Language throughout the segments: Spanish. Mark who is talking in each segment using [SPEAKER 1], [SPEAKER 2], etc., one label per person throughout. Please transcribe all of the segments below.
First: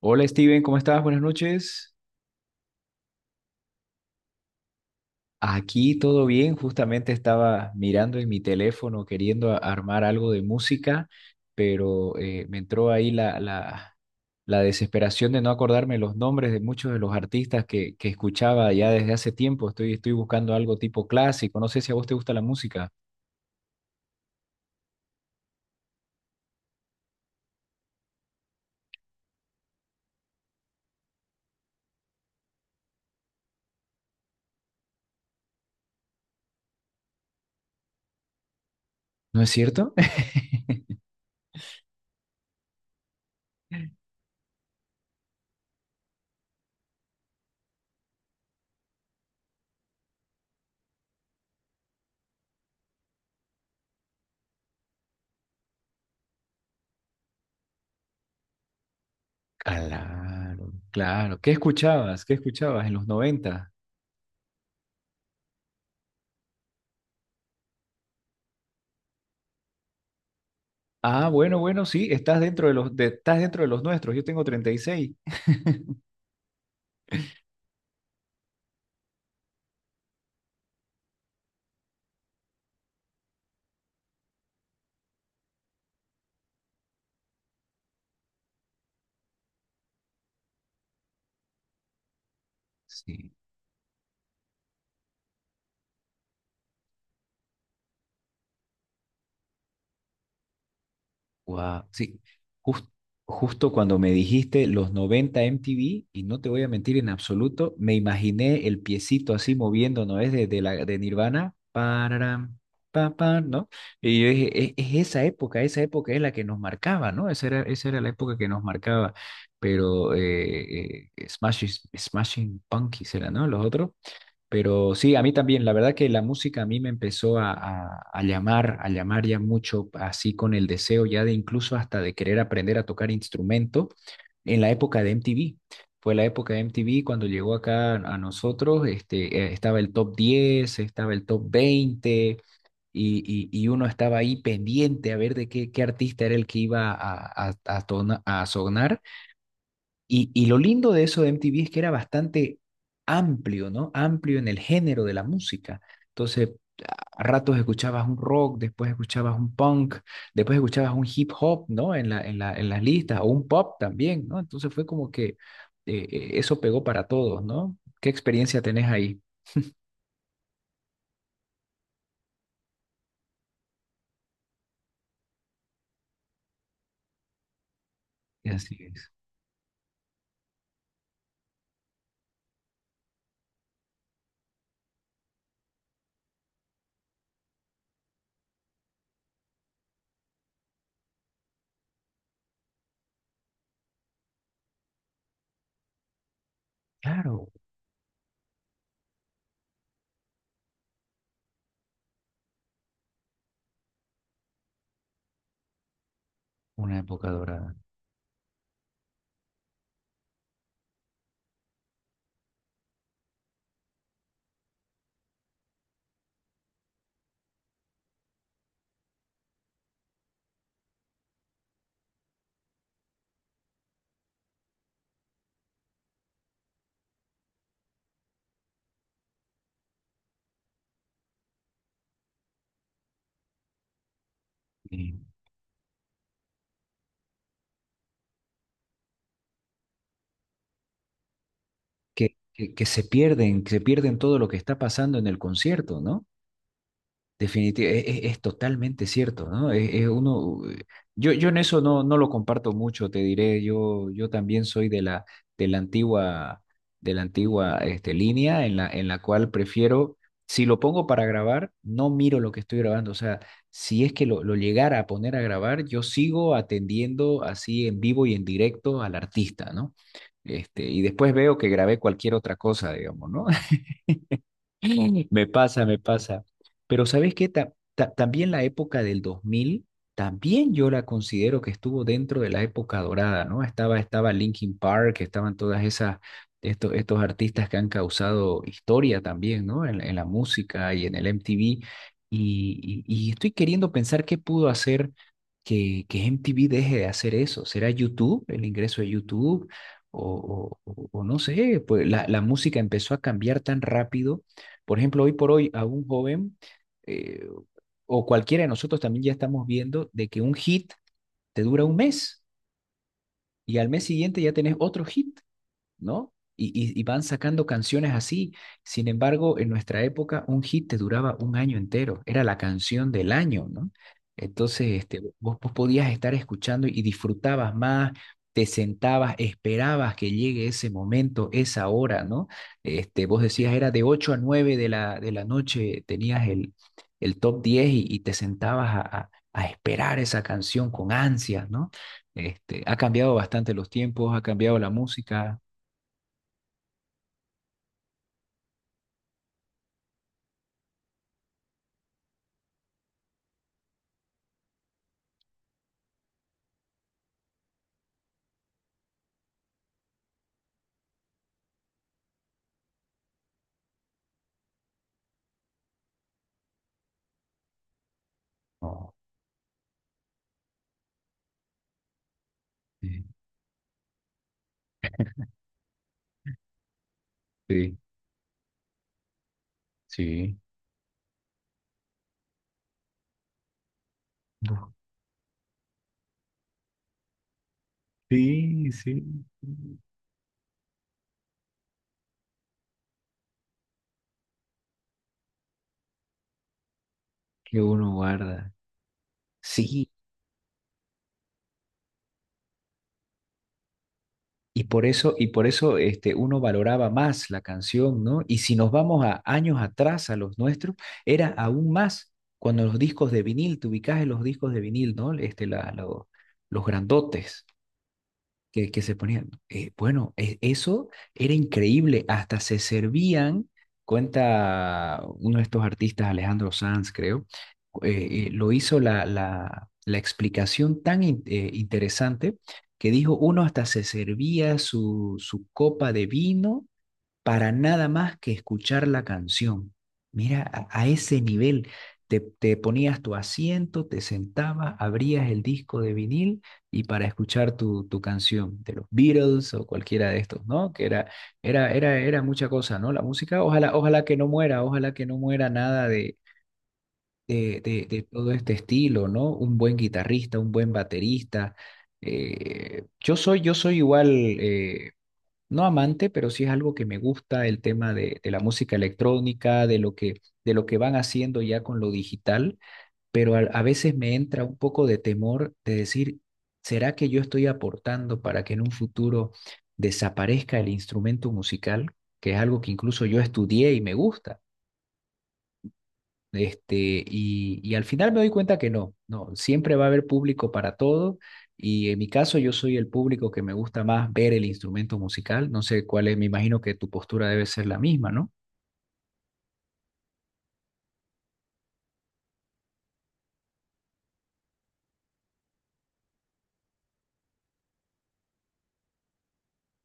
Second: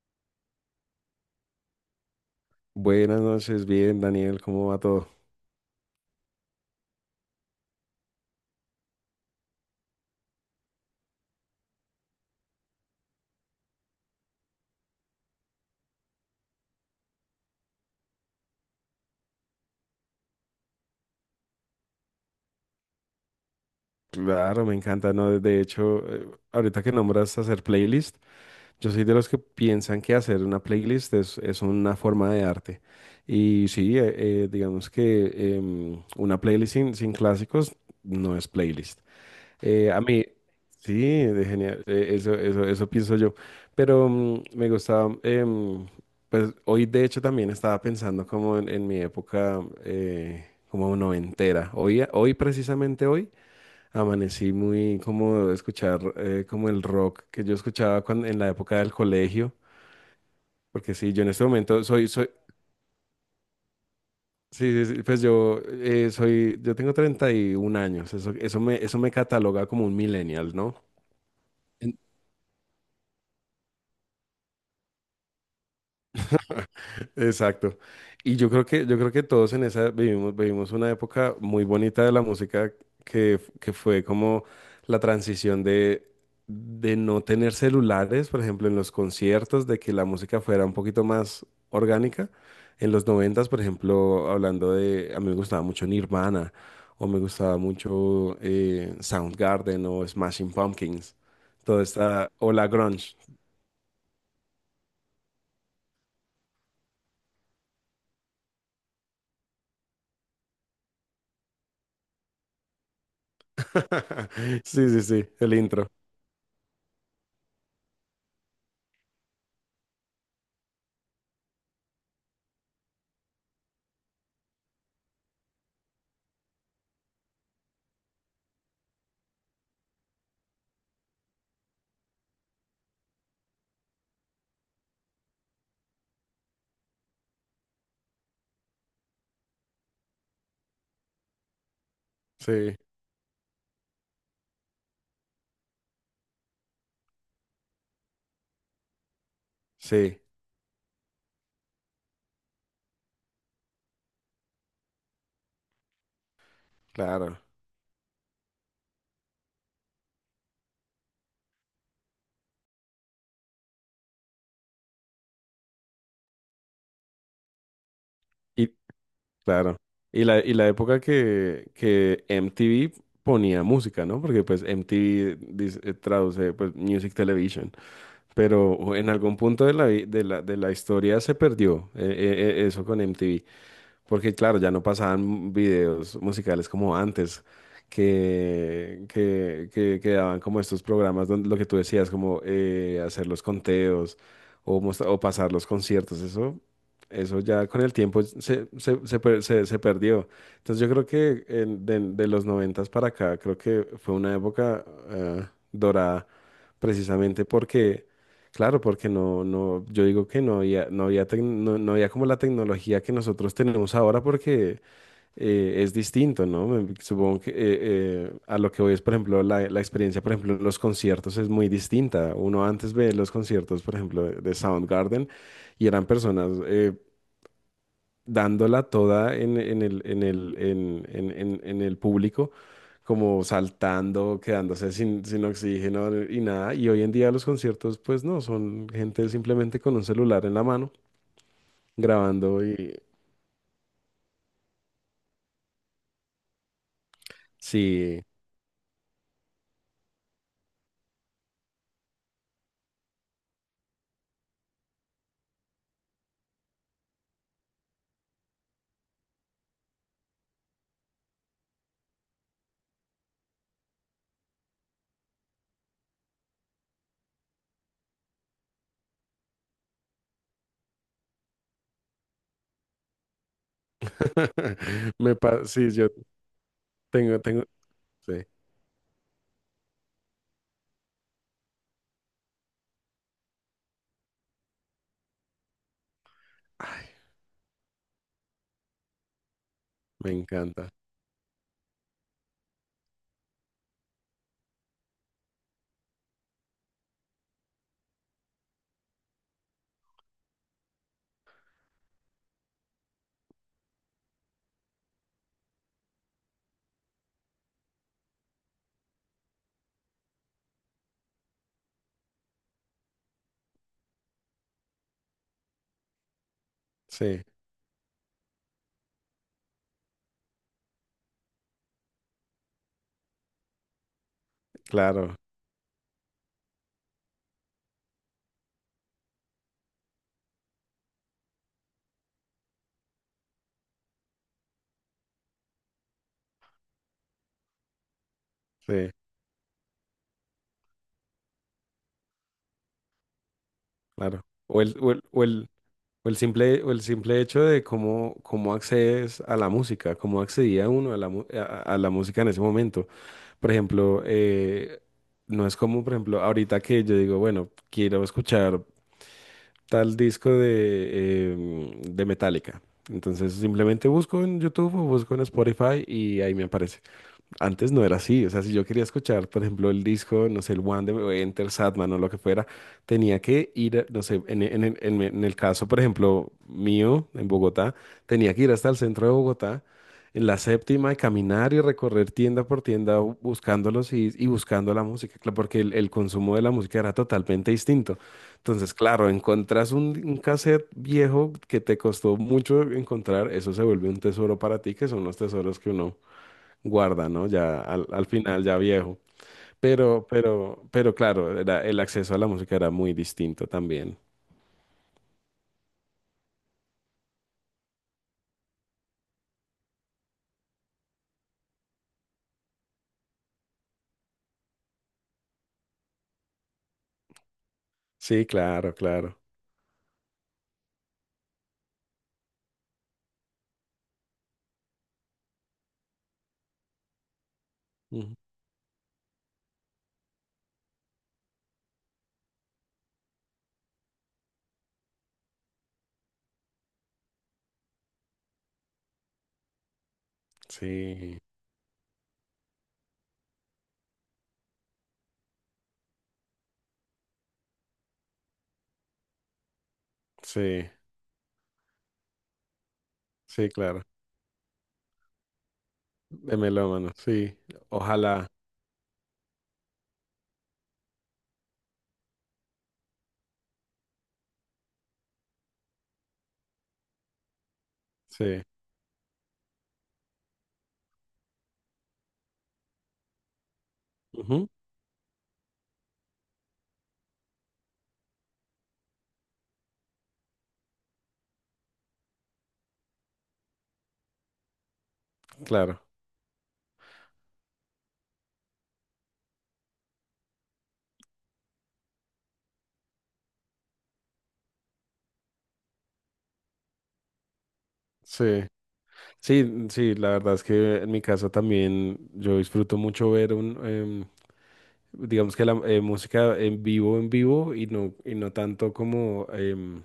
[SPEAKER 1] Hola Steven, ¿cómo estás? Buenas noches.
[SPEAKER 2] Buenas noches, bien, Daniel, ¿cómo va todo?
[SPEAKER 1] Aquí todo bien, justamente estaba mirando en mi teléfono queriendo armar algo de música, pero me entró ahí la desesperación de no acordarme los nombres de muchos de los artistas que escuchaba ya desde hace tiempo. Estoy buscando algo tipo clásico, no sé si a vos te gusta la música.
[SPEAKER 2] Claro, me encanta, ¿no? De hecho, ahorita que nombras hacer playlist, yo soy de los que piensan que hacer una playlist es una forma de arte. Y sí, digamos que una playlist sin clásicos no es playlist.
[SPEAKER 1] ¿No es cierto?
[SPEAKER 2] A mí, sí, de genial, Eso pienso yo. Pero me gustaba, pues hoy de hecho también estaba pensando como en mi época como noventera. Hoy precisamente hoy amanecí muy como de escuchar como el rock que yo escuchaba cuando, en la época del colegio.
[SPEAKER 1] Claro,
[SPEAKER 2] Porque sí, yo en
[SPEAKER 1] claro.
[SPEAKER 2] este
[SPEAKER 1] ¿Qué
[SPEAKER 2] momento soy,
[SPEAKER 1] escuchabas?
[SPEAKER 2] soy,
[SPEAKER 1] ¿Qué escuchabas en los 90?
[SPEAKER 2] sí, sí, sí, pues yo soy, yo tengo 31 años. Eso me cataloga como un millennial, ¿no?
[SPEAKER 1] Ah, bueno, bueno,
[SPEAKER 2] En-
[SPEAKER 1] sí, estás dentro de estás dentro de los nuestros, yo tengo 36.
[SPEAKER 2] Exacto. Y yo creo que todos en esa vivimos una época muy bonita de la música que fue como la transición de no tener celulares, por ejemplo, en los conciertos, de que la música fuera un poquito más orgánica. En los
[SPEAKER 1] Sí.
[SPEAKER 2] noventas, por ejemplo, hablando de, a mí me gustaba mucho Nirvana, o me gustaba mucho Soundgarden o Smashing Pumpkins, toda
[SPEAKER 1] Guau, sí,
[SPEAKER 2] esta, o la
[SPEAKER 1] jus-
[SPEAKER 2] grunge.
[SPEAKER 1] justo cuando me dijiste los 90 MTV, y no te voy a mentir en absoluto, me imaginé el piecito así moviendo, ¿no es? De Nirvana, pararam, pa, pa, ¿no? Y yo dije,
[SPEAKER 2] Sí, sí,
[SPEAKER 1] es
[SPEAKER 2] sí, el
[SPEAKER 1] esa
[SPEAKER 2] intro.
[SPEAKER 1] época es la que nos marcaba, ¿no? Esa era la época que nos marcaba, pero Smashing Pumpkins era, ¿no? Los otros. Pero sí, a mí también, la verdad que la música a mí me empezó a llamar ya mucho, así con el deseo ya de incluso hasta de querer aprender a tocar instrumento en la época de MTV. Fue la época de MTV cuando llegó acá a nosotros, este, estaba el top diez, estaba el top veinte,
[SPEAKER 2] Sí,
[SPEAKER 1] y y uno estaba ahí pendiente a ver de qué artista era el que iba a a sonar,
[SPEAKER 2] sí.
[SPEAKER 1] y lo lindo de eso de MTV es que era bastante amplio, ¿no? Amplio en el género de la música. Entonces, a
[SPEAKER 2] Claro,
[SPEAKER 1] ratos escuchabas un rock, después escuchabas un punk, después escuchabas un hip hop, ¿no? En en las listas, o un pop también, ¿no? Entonces fue como que eso pegó para todos, ¿no? ¿Qué experiencia
[SPEAKER 2] Y
[SPEAKER 1] tenés ahí?
[SPEAKER 2] claro. Y la época que MTV ponía música, ¿no? Porque pues MTV traduce pues Music Television.
[SPEAKER 1] Así
[SPEAKER 2] Pero en
[SPEAKER 1] es.
[SPEAKER 2] algún punto de la, vi- de la historia se perdió eso con MTV. Porque claro, ya no pasaban videos musicales como antes, que daban como estos programas donde lo que tú decías, como hacer los conteos o pasar los conciertos, eso
[SPEAKER 1] Claro,
[SPEAKER 2] ya con el tiempo se perdió. Entonces yo creo que de los noventas para acá, creo que fue una época eh, dorada
[SPEAKER 1] una época
[SPEAKER 2] precisamente
[SPEAKER 1] dorada.
[SPEAKER 2] porque. Claro, porque yo digo que no había como la tecnología que nosotros tenemos ahora porque es distinto, ¿no? Supongo que a lo que voy es, por ejemplo, la experiencia, por ejemplo, en los conciertos es muy distinta. Uno antes ve los conciertos, por ejemplo, de Soundgarden y eran personas, dándola toda en el, en el, en el público, como saltando, quedándose
[SPEAKER 1] Sí.
[SPEAKER 2] sin oxígeno y nada. Y hoy en día los conciertos, pues no, son gente simplemente con un celular en la mano,
[SPEAKER 1] Que,
[SPEAKER 2] grabando
[SPEAKER 1] que, que
[SPEAKER 2] y
[SPEAKER 1] se pierden, que se pierden todo lo que está pasando en el concierto, ¿no? Definitivamente,
[SPEAKER 2] sí,
[SPEAKER 1] es totalmente cierto, ¿no? Es uno, yo en eso no, no lo comparto mucho, te diré, yo también soy de de la antigua, de la antigua este, línea en en la cual prefiero, si lo pongo para grabar, no miro lo que estoy grabando, o sea, si es que lo llegara a poner a grabar, yo sigo atendiendo así en vivo y en directo al artista, ¿no? Este, y después veo que grabé cualquier otra cosa, digamos, ¿no? Me pasa,
[SPEAKER 2] sí,
[SPEAKER 1] me
[SPEAKER 2] yo
[SPEAKER 1] pasa. Pero ¿sabes
[SPEAKER 2] tengo,
[SPEAKER 1] qué?
[SPEAKER 2] tengo, sí,
[SPEAKER 1] También la época del 2000 también yo la considero que estuvo dentro de la época dorada, ¿no? Estaba Linkin Park, estaban todas esas,
[SPEAKER 2] ay,
[SPEAKER 1] estos artistas que han causado historia también, ¿no? En la
[SPEAKER 2] me encanta,
[SPEAKER 1] música y en el MTV. Y estoy queriendo pensar qué pudo hacer que MTV deje de hacer eso. ¿Será YouTube, el ingreso de YouTube? O, o no sé, pues la música empezó a cambiar tan rápido. Por ejemplo, hoy por hoy a un joven, eh, o cualquiera de nosotros también, ya estamos viendo de que un hit te dura un mes y al mes siguiente ya tenés otro hit, ¿no? Y, y van
[SPEAKER 2] sí,
[SPEAKER 1] sacando canciones así. Sin embargo, en nuestra época, un hit te duraba un año entero. Era la canción del año, ¿no? Entonces, este,
[SPEAKER 2] claro,
[SPEAKER 1] vos podías estar escuchando y disfrutabas más, te sentabas, esperabas que llegue ese momento, esa hora, ¿no? Este, vos decías, era de 8 a 9 de de la noche, tenías el top diez, y te sentabas
[SPEAKER 2] sí,
[SPEAKER 1] a esperar esa canción con ansias, ¿no? Este, ha cambiado bastante los tiempos, ha
[SPEAKER 2] claro.
[SPEAKER 1] cambiado
[SPEAKER 2] O
[SPEAKER 1] la
[SPEAKER 2] el, o el, o
[SPEAKER 1] música.
[SPEAKER 2] el- o el simple hecho de cómo, cómo accedes a la música, cómo accedía uno a la música en ese momento. Por ejemplo, no es como, por ejemplo, ahorita que yo digo, bueno, quiero escuchar tal disco de, de Metallica. Entonces simplemente busco en YouTube o busco en Spotify y ahí me aparece. Antes no era así, o sea, si yo quería
[SPEAKER 1] No.
[SPEAKER 2] escuchar, por ejemplo, el disco, no sé, el One de Enter Satman o lo que fuera,
[SPEAKER 1] Sí,
[SPEAKER 2] tenía que ir, no sé, en el caso, por ejemplo, mío, en Bogotá,
[SPEAKER 1] sí,
[SPEAKER 2] tenía que ir hasta el centro de Bogotá, en la
[SPEAKER 1] sí,
[SPEAKER 2] séptima, y caminar y recorrer tienda por tienda buscándolos y
[SPEAKER 1] no.
[SPEAKER 2] buscando la música, porque el consumo de la música era totalmente distinto.
[SPEAKER 1] Sí, sí,
[SPEAKER 2] Entonces, claro,
[SPEAKER 1] sí,
[SPEAKER 2] encontrás un cassette viejo que te costó mucho encontrar, eso se vuelve un tesoro para ti, que son los tesoros que uno guarda, ¿no?
[SPEAKER 1] que
[SPEAKER 2] Ya al,
[SPEAKER 1] uno
[SPEAKER 2] al final,
[SPEAKER 1] guarda.
[SPEAKER 2] ya viejo.
[SPEAKER 1] Sí,
[SPEAKER 2] Pero claro, era, el acceso a la música era muy distinto también.
[SPEAKER 1] y por eso este, uno valoraba más la canción, ¿no? Y si nos vamos a años atrás a los nuestros, era aún más cuando los discos de vinil, te ubicás en los discos de vinil, ¿no? Este, los grandotes.
[SPEAKER 2] Sí,
[SPEAKER 1] que,
[SPEAKER 2] claro,
[SPEAKER 1] que se
[SPEAKER 2] claro.
[SPEAKER 1] ponían. Bueno, eso era increíble. Hasta se servían, cuenta uno de estos artistas, Alejandro Sanz, creo,
[SPEAKER 2] Ujú.
[SPEAKER 1] lo hizo la explicación tan interesante que dijo, uno hasta se servía su copa de vino para nada más que escuchar la canción. Mira, a
[SPEAKER 2] Sí,
[SPEAKER 1] ese nivel. Te ponías tu asiento, te sentabas, abrías el disco de vinil y para escuchar tu canción de los Beatles o cualquiera de estos,
[SPEAKER 2] sí,
[SPEAKER 1] ¿no? Que era, era mucha cosa, ¿no? La música,
[SPEAKER 2] sí,
[SPEAKER 1] ojalá,
[SPEAKER 2] claro.
[SPEAKER 1] ojalá que no muera, ojalá que no muera nada de,
[SPEAKER 2] De melómano, sí.
[SPEAKER 1] de
[SPEAKER 2] Ojalá,
[SPEAKER 1] todo este estilo, ¿no? Un buen guitarrista, un buen baterista. Yo soy igual, no amante, pero sí es algo que me gusta, el tema de la
[SPEAKER 2] sí.
[SPEAKER 1] música electrónica, de lo de lo que van haciendo ya con lo digital, pero a veces me entra
[SPEAKER 2] Ujú,
[SPEAKER 1] un poco de temor de decir, ¿será que yo estoy aportando para que en un futuro desaparezca el instrumento musical, que es algo que incluso yo estudié y me gusta?
[SPEAKER 2] claro,
[SPEAKER 1] Este, y al final me doy cuenta que no, no, siempre va a haber público para todo. Y en mi caso, yo soy el público que me gusta más ver el instrumento musical. No sé cuál es, me imagino que tu postura debe ser la misma, ¿no?
[SPEAKER 2] sí. Sí, sí, la verdad es que en mi caso también yo disfruto mucho ver un, digamos que la música en vivo y no tanto como em,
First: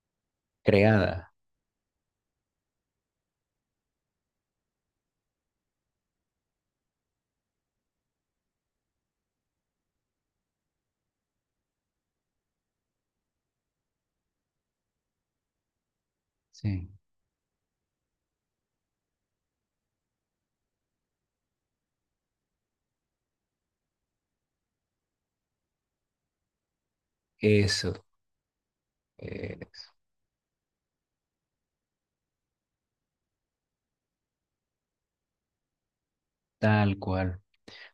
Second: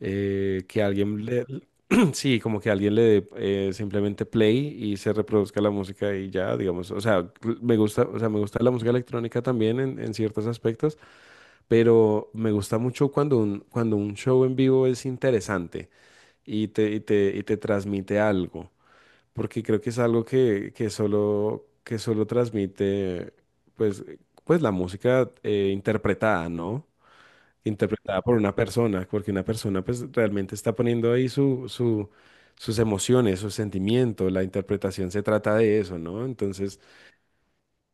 [SPEAKER 2] eh, que alguien
[SPEAKER 1] Creada.
[SPEAKER 2] le, sí, como que alguien le dé simplemente play y se reproduzca la música y ya, digamos, o sea, me gusta, o sea, me gusta la música electrónica también en ciertos aspectos, pero me gusta mucho cuando un show en vivo es interesante y
[SPEAKER 1] Sí,
[SPEAKER 2] te, y te, y te transmite algo porque creo que es algo que solo transmite, pues, pues la música interpretada, ¿no?
[SPEAKER 1] eso,
[SPEAKER 2] Interpretada por una persona, porque una
[SPEAKER 1] eh,
[SPEAKER 2] persona pues realmente está poniendo ahí sus emociones, sus sentimientos, la interpretación se trata de eso, ¿no? Entonces,
[SPEAKER 1] tal cual.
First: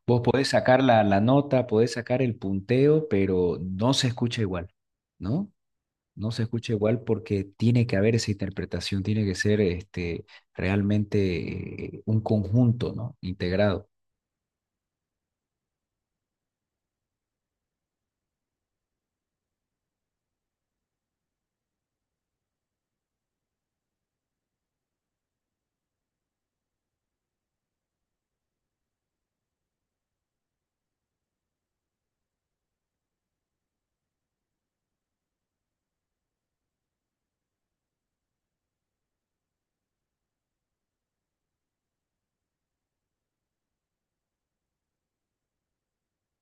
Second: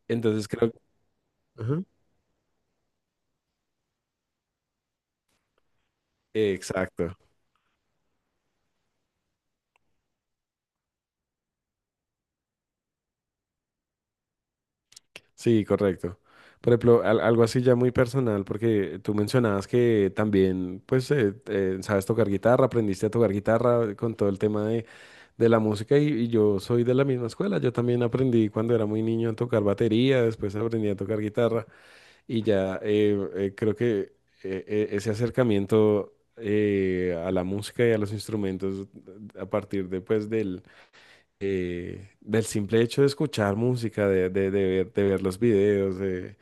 [SPEAKER 1] Vos
[SPEAKER 2] entonces
[SPEAKER 1] podés
[SPEAKER 2] creo.
[SPEAKER 1] sacar la nota,
[SPEAKER 2] Ujú.
[SPEAKER 1] podés sacar el punteo, pero no se escucha igual, ¿no? No se escucha igual
[SPEAKER 2] Exacto.
[SPEAKER 1] porque tiene que haber esa interpretación, tiene que ser este, realmente un conjunto, ¿no? Integrado.
[SPEAKER 2] Sí, correcto. Por ejemplo, algo así ya muy personal, porque tú mencionabas que también, pues, sabes tocar guitarra, aprendiste a tocar guitarra con todo el tema de la música y yo soy de la misma escuela. Yo también aprendí cuando era muy niño a tocar batería, después aprendí a tocar guitarra y ya creo que ese acercamiento a la música y a los instrumentos a partir después del simple hecho de escuchar música, de ver los videos,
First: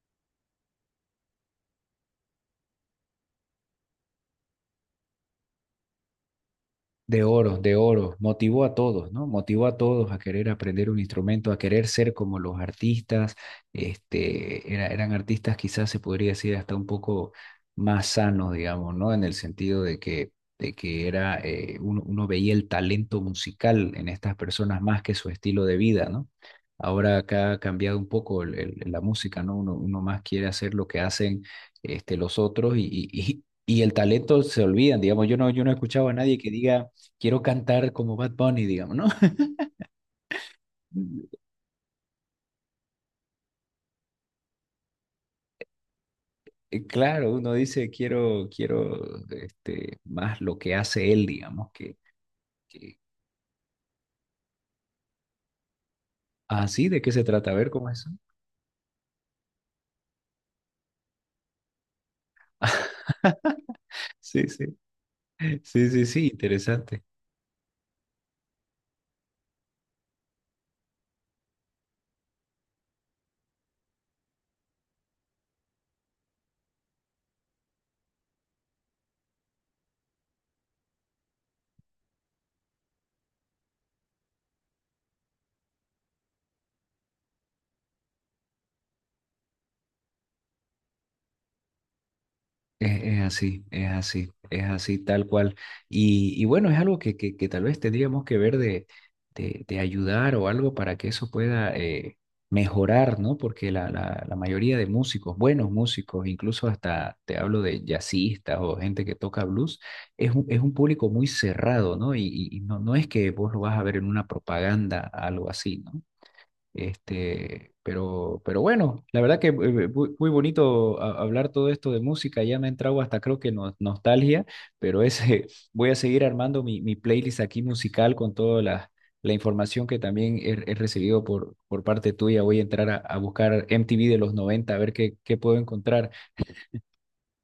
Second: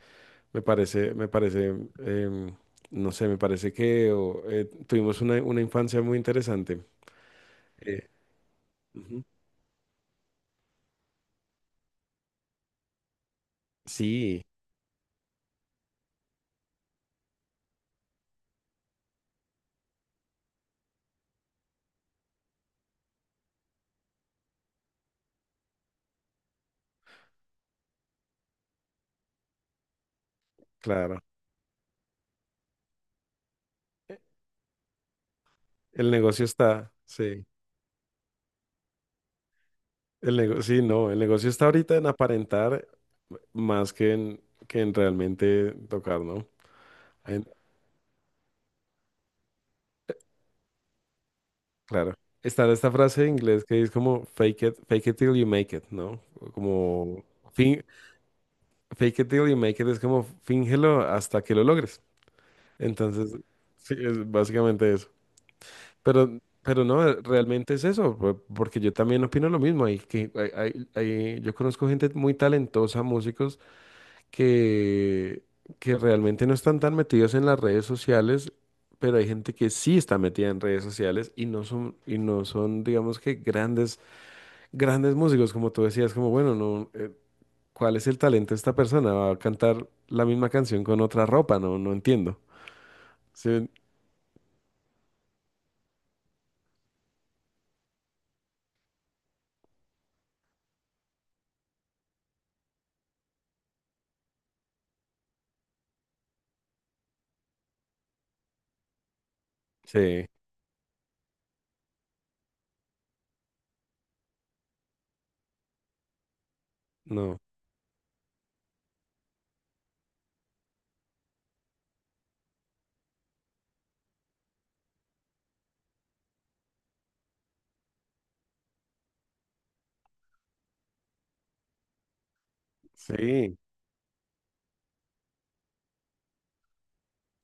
[SPEAKER 2] me parece, me parece, em, no sé, me parece que o, tuvimos una infancia muy interesante.
[SPEAKER 1] De oro, de
[SPEAKER 2] Eh,
[SPEAKER 1] oro. Motivó a todos,
[SPEAKER 2] ujú.
[SPEAKER 1] ¿no? Motivó a todos a querer aprender un instrumento, a querer ser como los artistas.
[SPEAKER 2] Sí,
[SPEAKER 1] Este, eran artistas quizás se podría decir hasta un poco más sanos, digamos, ¿no? En el sentido de que era, uno veía el talento musical en estas personas más que su estilo de vida, ¿no? Ahora acá ha cambiado un poco la música, ¿no? Uno más quiere hacer lo que
[SPEAKER 2] claro.
[SPEAKER 1] hacen, este, los otros, y, y el talento se olvidan, digamos. Yo no he escuchado
[SPEAKER 2] El
[SPEAKER 1] a nadie
[SPEAKER 2] negocio
[SPEAKER 1] que diga
[SPEAKER 2] está,
[SPEAKER 1] quiero
[SPEAKER 2] sí.
[SPEAKER 1] cantar como Bad Bunny, digamos, ¿no?
[SPEAKER 2] El negocio, sí, no, el negocio está ahorita en aparentar más que que en realmente tocar, ¿no?
[SPEAKER 1] Claro,
[SPEAKER 2] En-
[SPEAKER 1] uno dice, quiero, quiero este, más lo que hace él, digamos,
[SPEAKER 2] claro. Está esta
[SPEAKER 1] que...
[SPEAKER 2] frase en inglés que es como fake it till you make it, ¿no?
[SPEAKER 1] Ah, sí, ¿de qué se
[SPEAKER 2] Como
[SPEAKER 1] trata? A ver,
[SPEAKER 2] fin,
[SPEAKER 1] ¿cómo es eso?
[SPEAKER 2] Fake it till you make it es como fíngelo hasta que lo logres. Entonces, sí, es
[SPEAKER 1] Sí, sí,
[SPEAKER 2] básicamente eso.
[SPEAKER 1] sí, sí, sí,
[SPEAKER 2] Pero
[SPEAKER 1] interesante.
[SPEAKER 2] no, realmente es eso, porque yo también opino lo mismo. Hay que, hay- hay- yo conozco gente muy talentosa, músicos, que, que realmente no están tan metidos en las redes sociales, pero hay gente que sí está metida en redes sociales y no son, digamos que grandes músicos, como tú decías, como bueno, no. ¿Cuál es el talento de esta persona? Va a cantar la misma canción con otra ropa, no, no entiendo.
[SPEAKER 1] Es así,
[SPEAKER 2] Sí,
[SPEAKER 1] es así, es así, tal cual. Y bueno, es algo que tal vez tendríamos que ver de, de ayudar o algo para que eso pueda mejorar, ¿no? Porque la mayoría de músicos, buenos músicos, incluso hasta te hablo de jazzistas o gente que toca blues,
[SPEAKER 2] sí,
[SPEAKER 1] es un público muy cerrado, ¿no? Y, no, no es que vos lo vas a ver en una propaganda, algo así, ¿no?
[SPEAKER 2] no.
[SPEAKER 1] Este, pero bueno, la verdad que muy, muy bonito hablar todo esto de música, ya me ha entrado hasta creo que nostalgia, pero ese, voy a seguir armando mi playlist aquí musical con toda la, la información que también he, he recibido por parte tuya. Voy a entrar a
[SPEAKER 2] Sí,
[SPEAKER 1] buscar MTV de los 90 a ver qué, qué puedo encontrar.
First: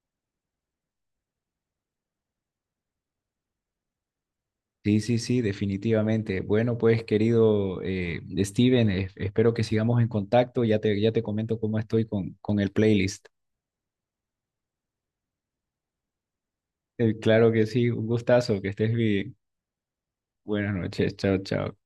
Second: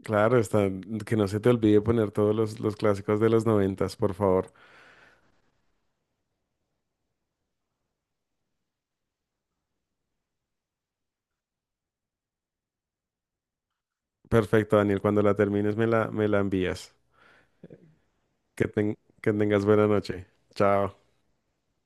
[SPEAKER 2] claro, está, que no se te olvide poner todos los clásicos de los noventas, por favor.
[SPEAKER 1] Sí, sí, sí, definitivamente. Bueno, pues querido Steven, espero que sigamos en contacto, ya te comento cómo estoy con el playlist.
[SPEAKER 2] Perfecto, Daniel, cuando la termines me la envías.
[SPEAKER 1] Claro que sí, un gustazo, que estés
[SPEAKER 2] Que
[SPEAKER 1] bien.
[SPEAKER 2] tengas buena noche.
[SPEAKER 1] Buenas
[SPEAKER 2] Chao.
[SPEAKER 1] noches, chao, chao.